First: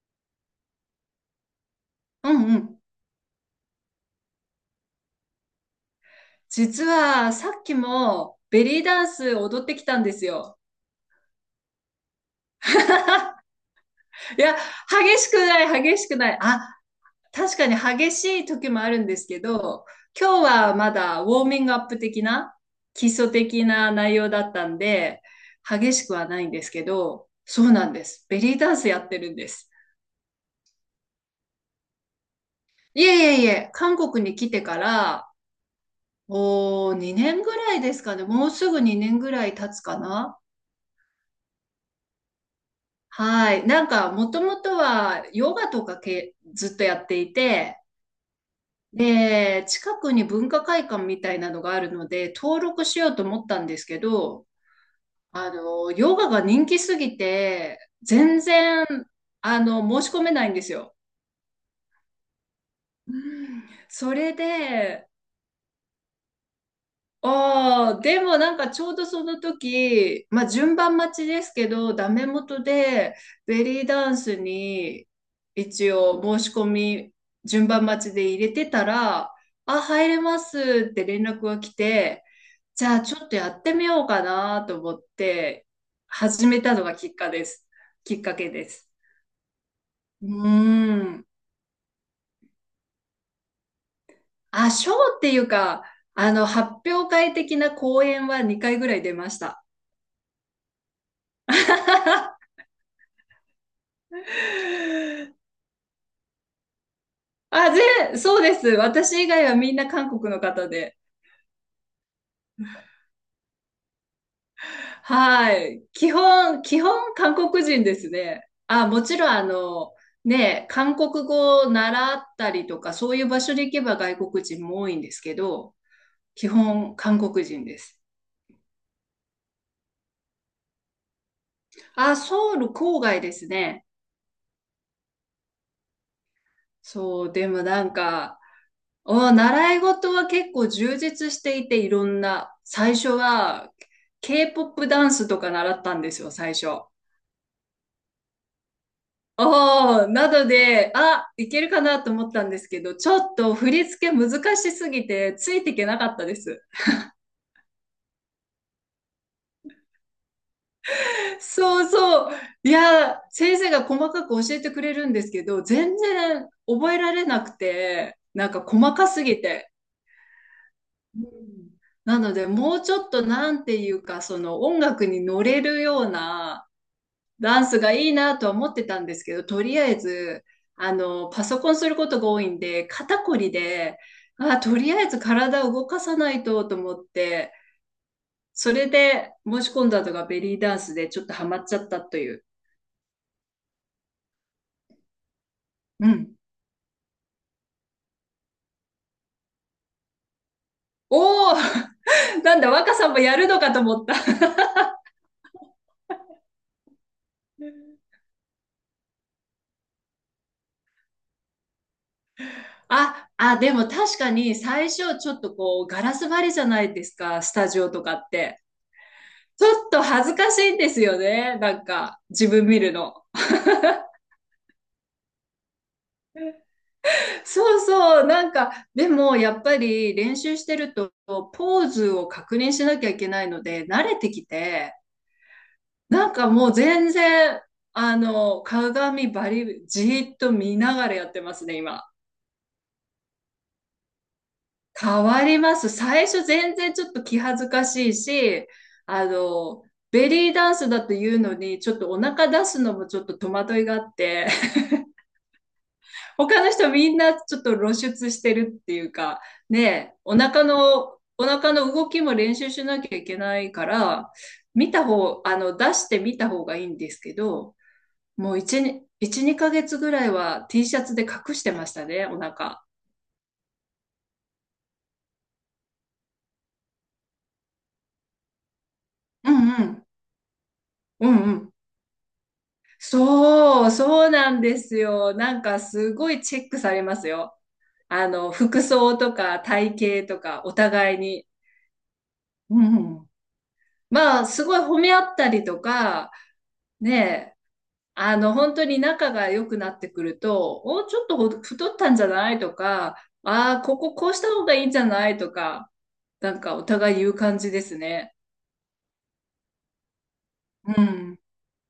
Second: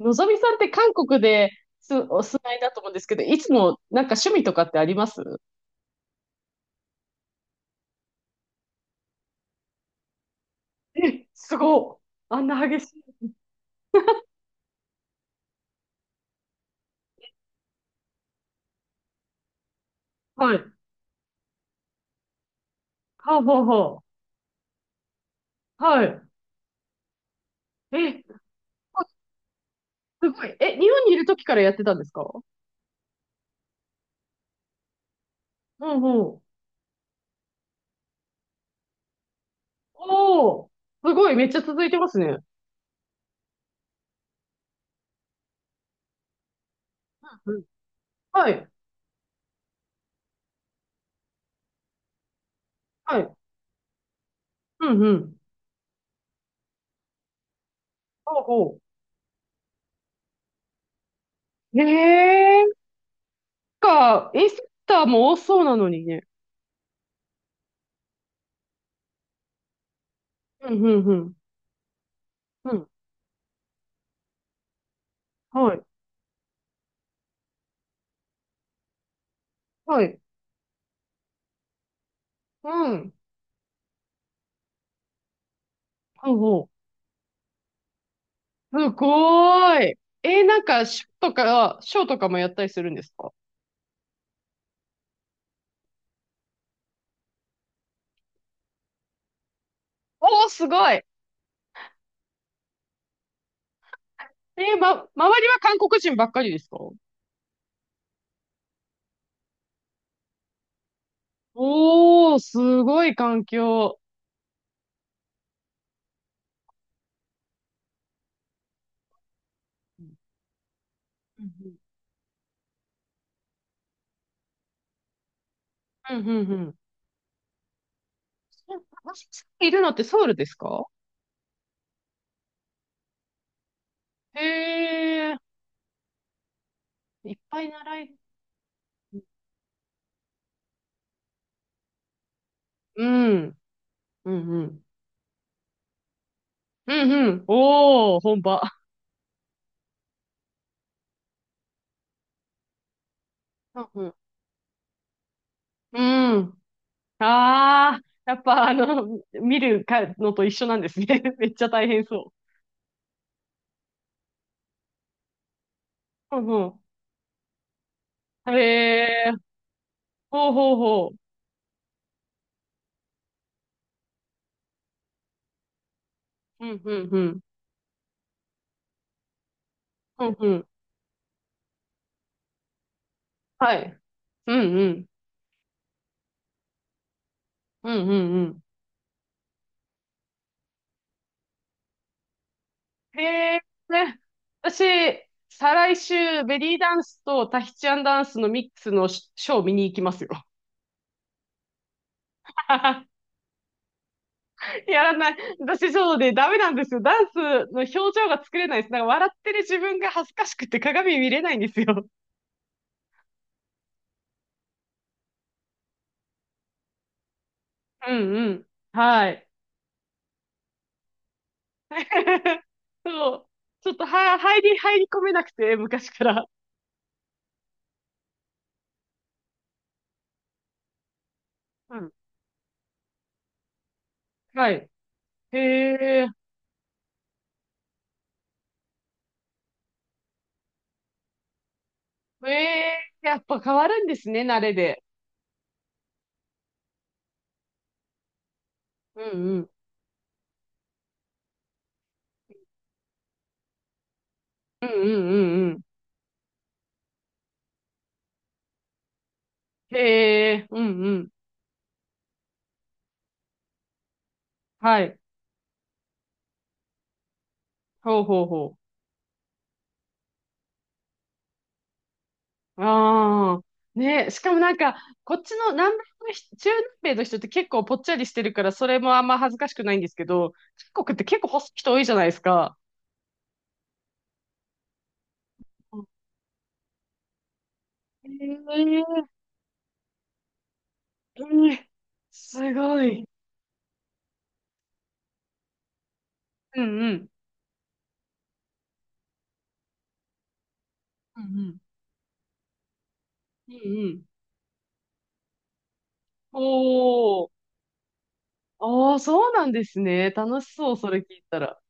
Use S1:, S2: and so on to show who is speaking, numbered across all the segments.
S1: のぞみさんって韓国ですお
S2: う
S1: 住
S2: ん
S1: ま
S2: う
S1: いだと
S2: ん。
S1: 思うんですけど、いつもなんか趣味とかってあります？
S2: 実はさっきもベリーダンス踊ってきたんですよ。
S1: え、すごっ。あんな激しい。
S2: いや、激しくない、激しくない。あ、確かに激しい時もあるんですけど、今日
S1: はい。
S2: はまだウォーミングアップ的な、基礎
S1: はあ、はあ、
S2: 的な
S1: は
S2: 内容だったんで、
S1: あ。
S2: 激
S1: は
S2: しく
S1: い。
S2: はないんですけど、そうなんで
S1: え、
S2: す。ベリーダンスや
S1: あ
S2: ってるんです。
S1: すごい。え、日本にいる時からやってたんですか？
S2: いえいえいえ、韓国に来てから、
S1: うんうん。
S2: 2年ぐらいですかね。もうすぐ2年ぐらい経つかな。
S1: おー。すごい。めっちゃ続いてますね。
S2: はい。なんか、もともとはヨガとかけずっとやってい
S1: うん。
S2: て、
S1: はい。
S2: で、近くに文化会館みたいなのがあるので、登録しよう
S1: は
S2: と
S1: い。
S2: 思ったんですけど、
S1: うんうん。
S2: ヨガが人気すぎて、
S1: ほ
S2: 全
S1: うほ
S2: 然、申し込めないんですよ。
S1: う。
S2: うん。そ
S1: なんか、
S2: れ
S1: インスタ
S2: で、
S1: も多そうなのにね。
S2: ああ、でもなんかちょうどその時、まあ
S1: う
S2: 順
S1: んう
S2: 番
S1: んう
S2: 待ち
S1: ん。
S2: ですけど、ダメ元
S1: うん。
S2: でベリーダンスに
S1: はい。
S2: 一応申し込み順番待ちで入れてたら、あ、
S1: は
S2: 入
S1: い。
S2: れますって連絡が来て、
S1: う
S2: じゃあ
S1: ん。
S2: ちょっとやってみようかなと思って
S1: ほう
S2: 始
S1: ほ
S2: めた
S1: う。
S2: のがきっかけで
S1: す
S2: す。
S1: ごーい。
S2: う
S1: なんか、
S2: ー
S1: ショー
S2: ん。
S1: とか、ショーとかもやったりするんですか？
S2: あ、ショーっていうか、発表会的な講演は2回ぐらい出ました。
S1: おー、すごい。ま、周りは韓国人ばっかりですか？
S2: あ、そうです。私以外はみんな韓国の方で。
S1: おー、すごい環境。
S2: はい。基本韓国人ですね。あ、もちろんね、韓国
S1: う
S2: 語を
S1: ん
S2: 習ったりとか、そういう場所に行けば外国人も多いんですけど、
S1: うんう
S2: 基
S1: んうん。
S2: 本韓国人です。
S1: いるのってソウルですか？
S2: あ、ソウル郊外ですね。
S1: へえ、
S2: そ
S1: い
S2: う、
S1: っ
S2: で
S1: ぱ
S2: も
S1: い
S2: なん
S1: 習い。
S2: か、習い事は結構充実していて、いろんな、最
S1: う
S2: 初
S1: ん、
S2: は
S1: うん、うん。
S2: K-POP ダンスとか習ったんですよ、最初。
S1: うん、うん。おー、本場。
S2: なので、あ、いけるかなと思ったんですけど、ちょっと振
S1: う
S2: り
S1: ん、う
S2: 付け
S1: ん。
S2: 難しすぎて、ついていけな
S1: う
S2: かったで
S1: ん。
S2: す。
S1: あー、やっぱ見るかのと一緒なんですね。めっちゃ
S2: そ
S1: 大
S2: う
S1: 変
S2: そ
S1: そ
S2: う。いや、先生が細かく教えてくれるんですけど、全
S1: う。うん、
S2: 然
S1: うん。
S2: 覚えられなくて、なん
S1: へ
S2: か細かす
S1: え、
S2: ぎて。
S1: ほうほうほう。
S2: うん。なので、もうちょっとなんていうか、その音楽に乗れるよう
S1: う
S2: な、
S1: ん、うん、うん。
S2: ダンスがいいなとは思ってたんですけど、とりあえ
S1: うん、
S2: ず、
S1: うん。
S2: パソコンすることが多いんで、肩こり
S1: はい。
S2: で、
S1: う
S2: あ、
S1: ん、
S2: と
S1: う
S2: りあ
S1: ん。
S2: えず体を動かさないとと思って、
S1: うん、うん、うん。
S2: それで申し込んだのがベリーダンスでちょっとハマっちゃったという。
S1: へえ、ね。私、再来
S2: うん。
S1: 週、ベリーダンスとタヒチアンダンスのミックスのシショー見に行きますよ。
S2: おお なんだ、若 さんもやるのかと思った。
S1: やらない。私、そうで、ダメなんですよ。ダンスの表情が作れないです。なんか笑ってる自分が恥ずかしくて鏡見れないんですよ。
S2: あ、でも確かに最初ちょっとこうガラス張りじゃないですか、スタジオと
S1: う
S2: かっ
S1: んう
S2: て。
S1: ん。はい。
S2: ちょっと恥ずかしいんですよね、なんか自 分見るの。
S1: そう。ちょっとは、入り込めなくて、昔から。
S2: そうそう、なんか、でもやっぱり練習してると、ポー
S1: う
S2: ズ
S1: ん。
S2: を確認しなきゃいけないので、慣れてき
S1: はい。
S2: て、
S1: へえ、
S2: なんかもう全然、鏡じーっと見ながらやってますね、今。
S1: ええ、やっぱ変わるんですね、慣れで。
S2: 変わります。最初全然ちょっと気恥ずかしいし、
S1: う
S2: あ
S1: んうん。
S2: の、ベリーダンスだというのに、ちょっとお腹出すのもちょっと戸惑いがあって、
S1: うんうんうんうん。
S2: 他の人みんなちょっと露出してるっていうか、ね
S1: へ
S2: え、
S1: え、うんうん。
S2: お腹の動きも練習しなきゃいけないから、見
S1: は
S2: た
S1: い。
S2: 方、あの、出してみた方がいいんですけど、
S1: ほうほう
S2: もう
S1: ほ
S2: 1、に1、2ヶ月ぐらいは T シャツで隠してましたね、お
S1: う。
S2: 腹。
S1: ああ。ねえ、しかもなんか、こっちの南米の人、中南米の人って結構ぽっちゃりしてるから、それもあんま
S2: う
S1: 恥ずか
S2: ん
S1: しく
S2: う
S1: ないん
S2: ん。
S1: ですけど、韓国って
S2: うん
S1: 結構
S2: う
S1: 細い
S2: ん。
S1: 人多いじゃないですか。
S2: そう、そうなんですよ。なんかすごいチェックされますよ。
S1: へ
S2: 服
S1: え、
S2: 装とか体型とかお互いに。
S1: うん。す
S2: う
S1: ご
S2: んう
S1: い。
S2: ん。まあ、すごい褒め合ったりとか、
S1: うんう
S2: ね
S1: ん。
S2: え、本当に仲が良くなってくると、ちょっと
S1: うんうん。
S2: 太ったんじゃないとか、あ
S1: うん
S2: あ、
S1: うん。
S2: こうした方がいいんじゃないとか、なんかお互い言う
S1: お
S2: 感
S1: ー。
S2: じですね。
S1: ああ、そうなんですね。楽しそう、
S2: う
S1: それ聞
S2: ん。
S1: いたら。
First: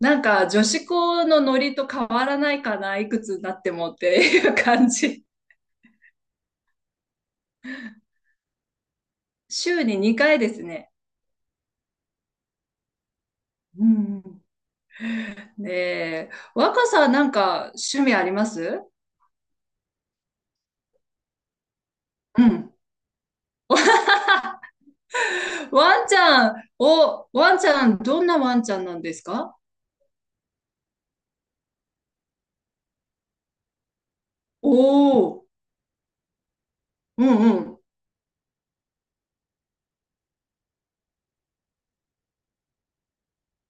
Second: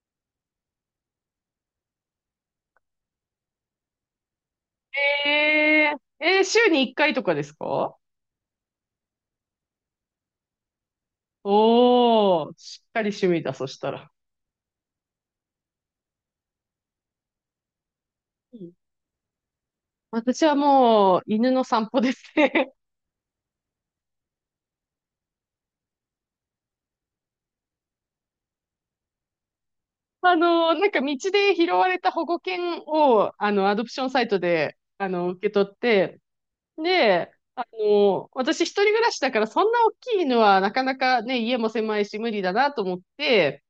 S2: なんか女子校のノリと変わらないかな、いくつになってもっていう感じ。
S1: え週に1回とかですか？
S2: 週に2回ですね。
S1: おー、しっかり趣味だ、そし
S2: う
S1: た
S2: ん
S1: ら。
S2: うん。ね、若さん、なんか趣味ありま
S1: うん。
S2: す？
S1: 私はもう、犬の散歩です
S2: う
S1: ね。
S2: ん。ワンちゃん、どんなワンちゃんなんですか？
S1: なんか道で拾われた保護犬を、アドプションサイト
S2: お
S1: で、受
S2: おー、
S1: け取って、
S2: う
S1: で、
S2: んうん。
S1: 私一人暮らしだから、そんな大きい犬はなかなかね、家も狭いし無理だなと思って、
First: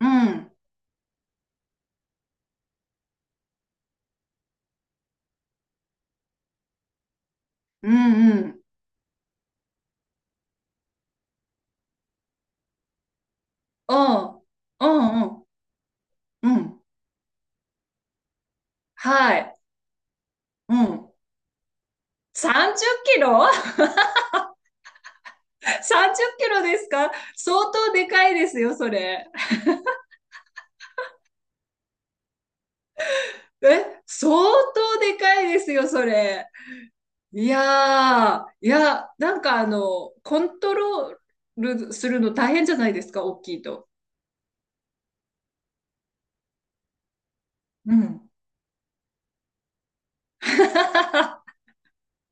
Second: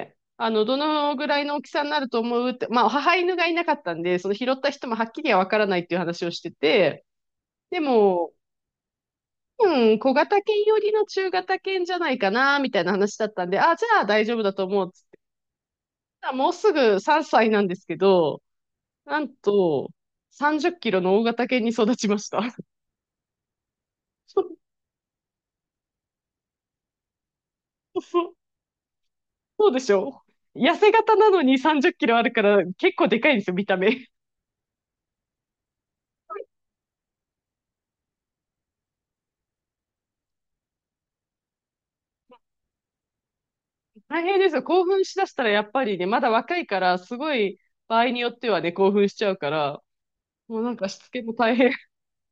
S2: うん、
S1: どのぐらいの大きさになると思うって、まあ、母犬がいなかったんで、その拾った人もはっきりはわからないっていう話をしてて、で
S2: うん、
S1: も、
S2: うん、
S1: うん、小型犬寄りの中型犬じゃないかな、みたいな話だったんで、あ、じ
S2: う
S1: ゃあ
S2: ん、
S1: 大丈夫だと思
S2: う
S1: う、つって。
S2: ん、うん、
S1: ただもう
S2: う
S1: す
S2: ん、
S1: ぐ3歳なんですけど、なん
S2: はい、
S1: と、30キ
S2: う
S1: ロ
S2: ん。
S1: の大型犬に育ちました。
S2: 30キロ。
S1: そう
S2: 30 キロですか？相当
S1: そう
S2: で
S1: そ
S2: か
S1: う。
S2: いですよ、それ。
S1: そうでしょ？痩せ型なのに30キロあるから結構でかいんですよ、見た
S2: え、
S1: 目。
S2: 相当でかいですよ、それ。いやー、いや、なんかコントロールするの大変じゃないですか、大きいと。
S1: 大変ですよ。興奮しだしたらやっぱりね、まだ若いから、すごい。
S2: う
S1: 場合によ
S2: ん。
S1: ってはね、興奮しちゃうから、もうなんかしつけも大 変。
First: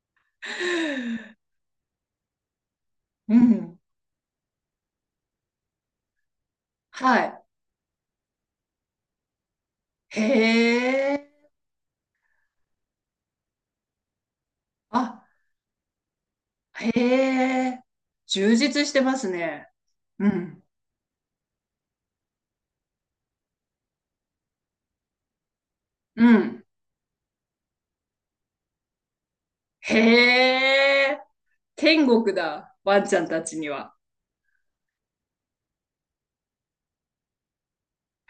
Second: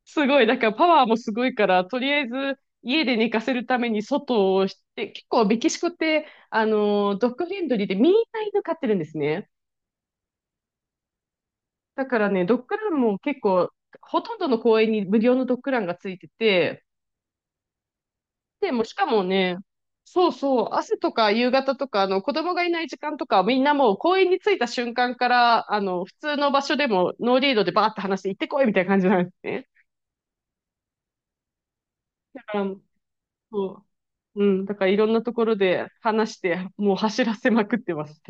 S1: すごい。だからパワーもすごいから、とりあえず家で寝
S2: う
S1: かせるた
S2: ん。
S1: めに外をして、結構メキシコって、
S2: は
S1: ドッ
S2: い。
S1: グフレンドリーでみんな犬飼ってるんですね。
S2: へえ。
S1: だからね、ドッグランも結構、ほとんどの公園に無
S2: あ、
S1: 料のドッグランがついてて、
S2: へえ。充
S1: で、もう
S2: 実し
S1: し
S2: て
S1: か
S2: ま
S1: も
S2: す
S1: ね、
S2: ね。う
S1: そう
S2: ん。
S1: そう、朝とか夕方とか、子供がいない時間とかみんなもう公園に着いた瞬間から、普
S2: う
S1: 通の場
S2: ん。
S1: 所でもノーリードでバーって話して行ってこいみたいな感じなんですね。
S2: へえ、天国だ、ワンちゃんたちに
S1: そ
S2: は。
S1: う。うん。だからいろんなところで話して、もう走らせまくってます。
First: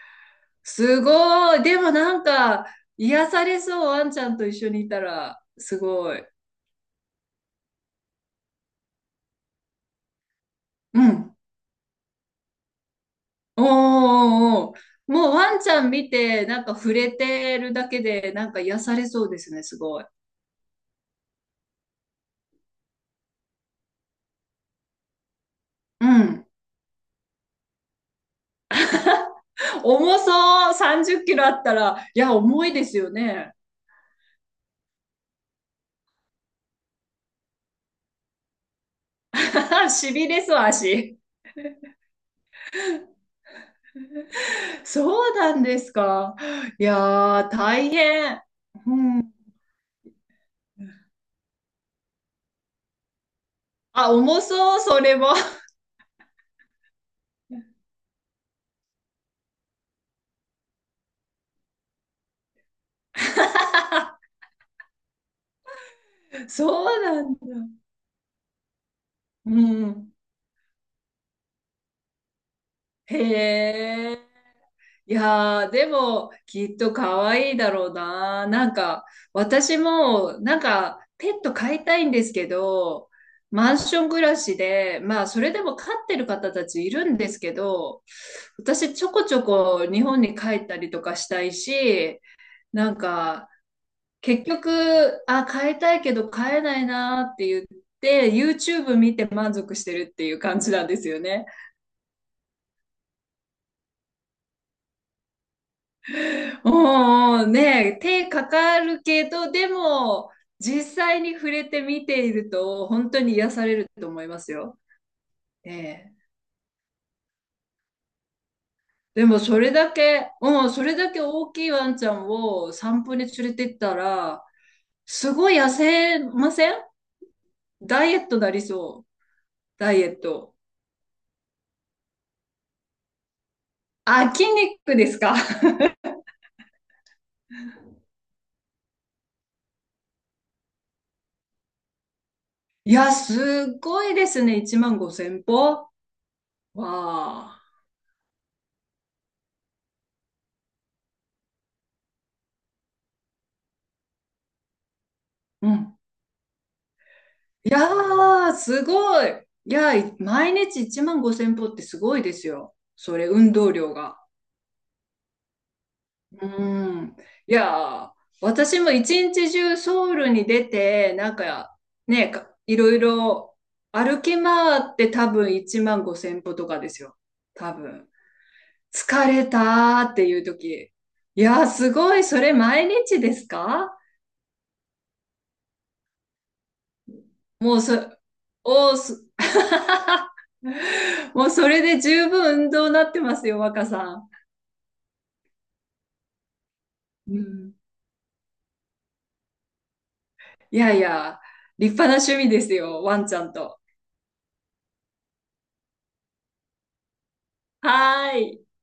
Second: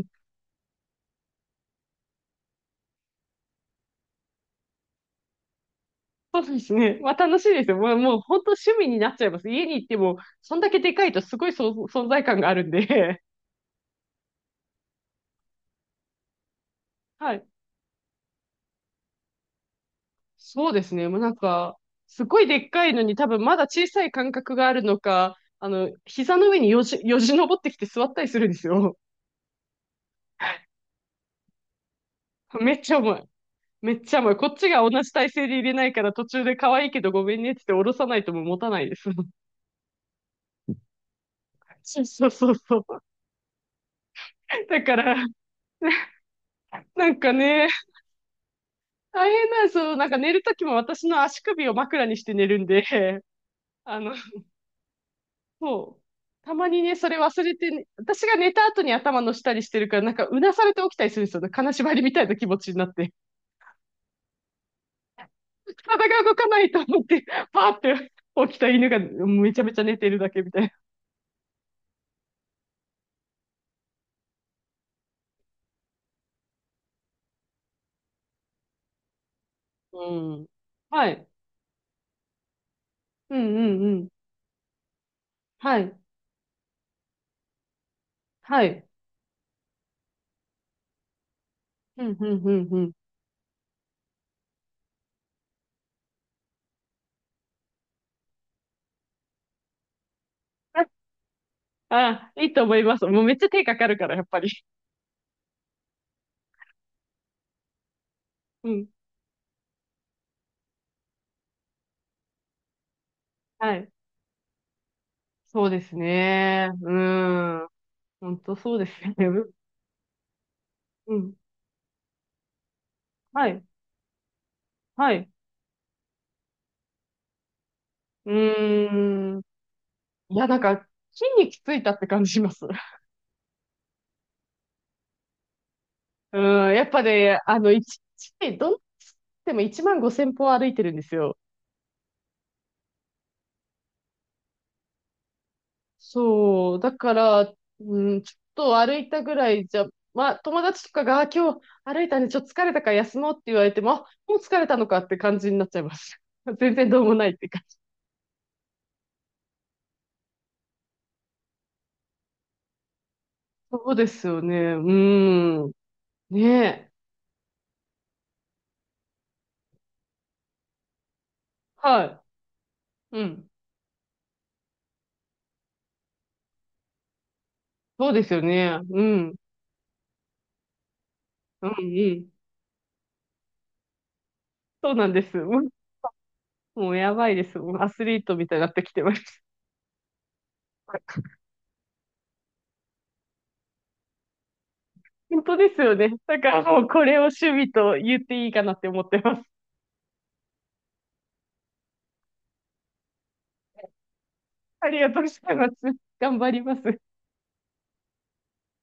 S2: すごい。でもなんか、癒されそう、ワンちゃんと一緒にいたら、すごい。
S1: そうですね。まあ楽しいですよ。もう本当趣味になっちゃいます。家に行っても、そんだけで
S2: う
S1: かいと
S2: ん。
S1: すごい存存在感があるんで。
S2: おーおーおーもうワンちゃん見て、なんか触れ
S1: はい。
S2: てるだけで、なんか癒されそうですね、すごい。
S1: そうですね。もうなんか、すごいでっかいのに多分まだ小さい感覚があるのか、
S2: う
S1: 膝
S2: ん。
S1: の上によじ登ってきて座ったりするんですよ。
S2: 重そう、30キロあったら、いや、重
S1: め
S2: い
S1: っ
S2: で
S1: ちゃ
S2: すよ
S1: 重い。
S2: ね。
S1: めっちゃ重い。こっちが同じ体勢で入れないから途中で可愛いけどごめんねって言って下ろさないともう持たないです。
S2: しびれそう、足。
S1: そうそうそう。だから、
S2: そうなんですか。いや
S1: なんか
S2: ー、
S1: ね、
S2: 大変。
S1: 大変なんですよ。なんか寝るときも私の足首を枕にして寝るんで、あ
S2: あ、
S1: の、
S2: 重そう、それも。
S1: そう。たまにね、それ忘れて、ね、私が寝た後に頭の下にしてるから、なんかうなされて起きたりするんですよね。金縛りみたいな気持ちになって。体が動かないと
S2: そ
S1: 思
S2: う
S1: っ
S2: な
S1: て、
S2: んだ。
S1: パーって起きた犬が
S2: う
S1: めちゃめちゃ寝て
S2: ん。
S1: るだけみたいな。
S2: へえ。いやー、でも、きっと可愛いだろうな。なんか、私も、
S1: うん。
S2: なんか、
S1: はい。
S2: ペット飼いたいんですけど、
S1: うんう
S2: マン
S1: んう
S2: ショ
S1: ん。
S2: ン暮らしで、まあ、それでも
S1: は
S2: 飼
S1: い。
S2: ってる方たちいるんですけど、
S1: はい。
S2: 私、ちょこちょこ日本に帰ったりとかしたい
S1: うん
S2: し、
S1: うんうんう
S2: な
S1: ん。
S2: んか、結局、あ、変えたいけど変えないなって言って、YouTube 見て満足してるっていう感じな
S1: あ、
S2: んですよね。
S1: あ、いいと思います。もうめっちゃ手かかるから、やっぱり。
S2: おうねえ、手か
S1: う
S2: か
S1: ん。
S2: るけど、でも、実際に触れて見ていると、本当に癒さ
S1: は
S2: れ
S1: い。
S2: ると思いますよ。
S1: そうです
S2: ねえ。
S1: ね。うん。本当そうですよ
S2: で
S1: ね。
S2: も、
S1: う
S2: それだけ、うん、それだけ
S1: ん。
S2: 大きいワンちゃんを散歩に
S1: は
S2: 連れ
S1: い。
S2: てったら、
S1: はい。
S2: すごい痩せません？ダイエットなり
S1: う
S2: そう。
S1: ーん。
S2: ダイエッ
S1: いや、
S2: ト。
S1: なんか、筋肉ついたって感じします。
S2: あ、筋肉ですか？
S1: うん。やっぱね、一日、どんなつっても1万5千歩歩いてるんですよ。
S2: いや、すごいですね。1万5千歩わ
S1: そう。だから、
S2: あ。
S1: うん、ちょっと歩いたぐらいじゃ、まあ、友達とかが、あ今日歩いたね、ちょっと疲れたから休もうって言われても、あもう疲れたのかって感じになっ
S2: う
S1: ちゃいま
S2: ん。
S1: す。全然どうもないって感
S2: い
S1: じ。
S2: やー、すごい。いや、毎日1万5千歩ってすごいですよ。それ、運 動
S1: そ
S2: 量
S1: うで
S2: が。
S1: すよね。うん。ね
S2: う
S1: え。
S2: ん。いやー、私も一日中ソウルに出て、なんか、
S1: は
S2: ね、いろい
S1: い。うん。
S2: ろ歩き回って多分1万5千歩とかですよ。多分。
S1: そうですよね。う
S2: 疲
S1: ん。
S2: れたーっていう時。いや
S1: う
S2: ー、
S1: ん、
S2: す
S1: う
S2: ごい。
S1: ん。
S2: それ、毎日ですか？
S1: そうなんです。もうやばいです。も
S2: も
S1: う
S2: う
S1: ア
S2: そ、
S1: スリートみたいになってき
S2: おー
S1: てま
S2: す、
S1: す。
S2: もうそれで十分運動になってますよ、若さ
S1: 本当ですよね。だからもうこれを
S2: ん。う
S1: 趣味
S2: ん。
S1: と言っていいかなって思ってます。
S2: いやいや、立派な趣味ですよ、ワンちゃんと。
S1: ありがとうございます。頑張ります。
S2: はーい。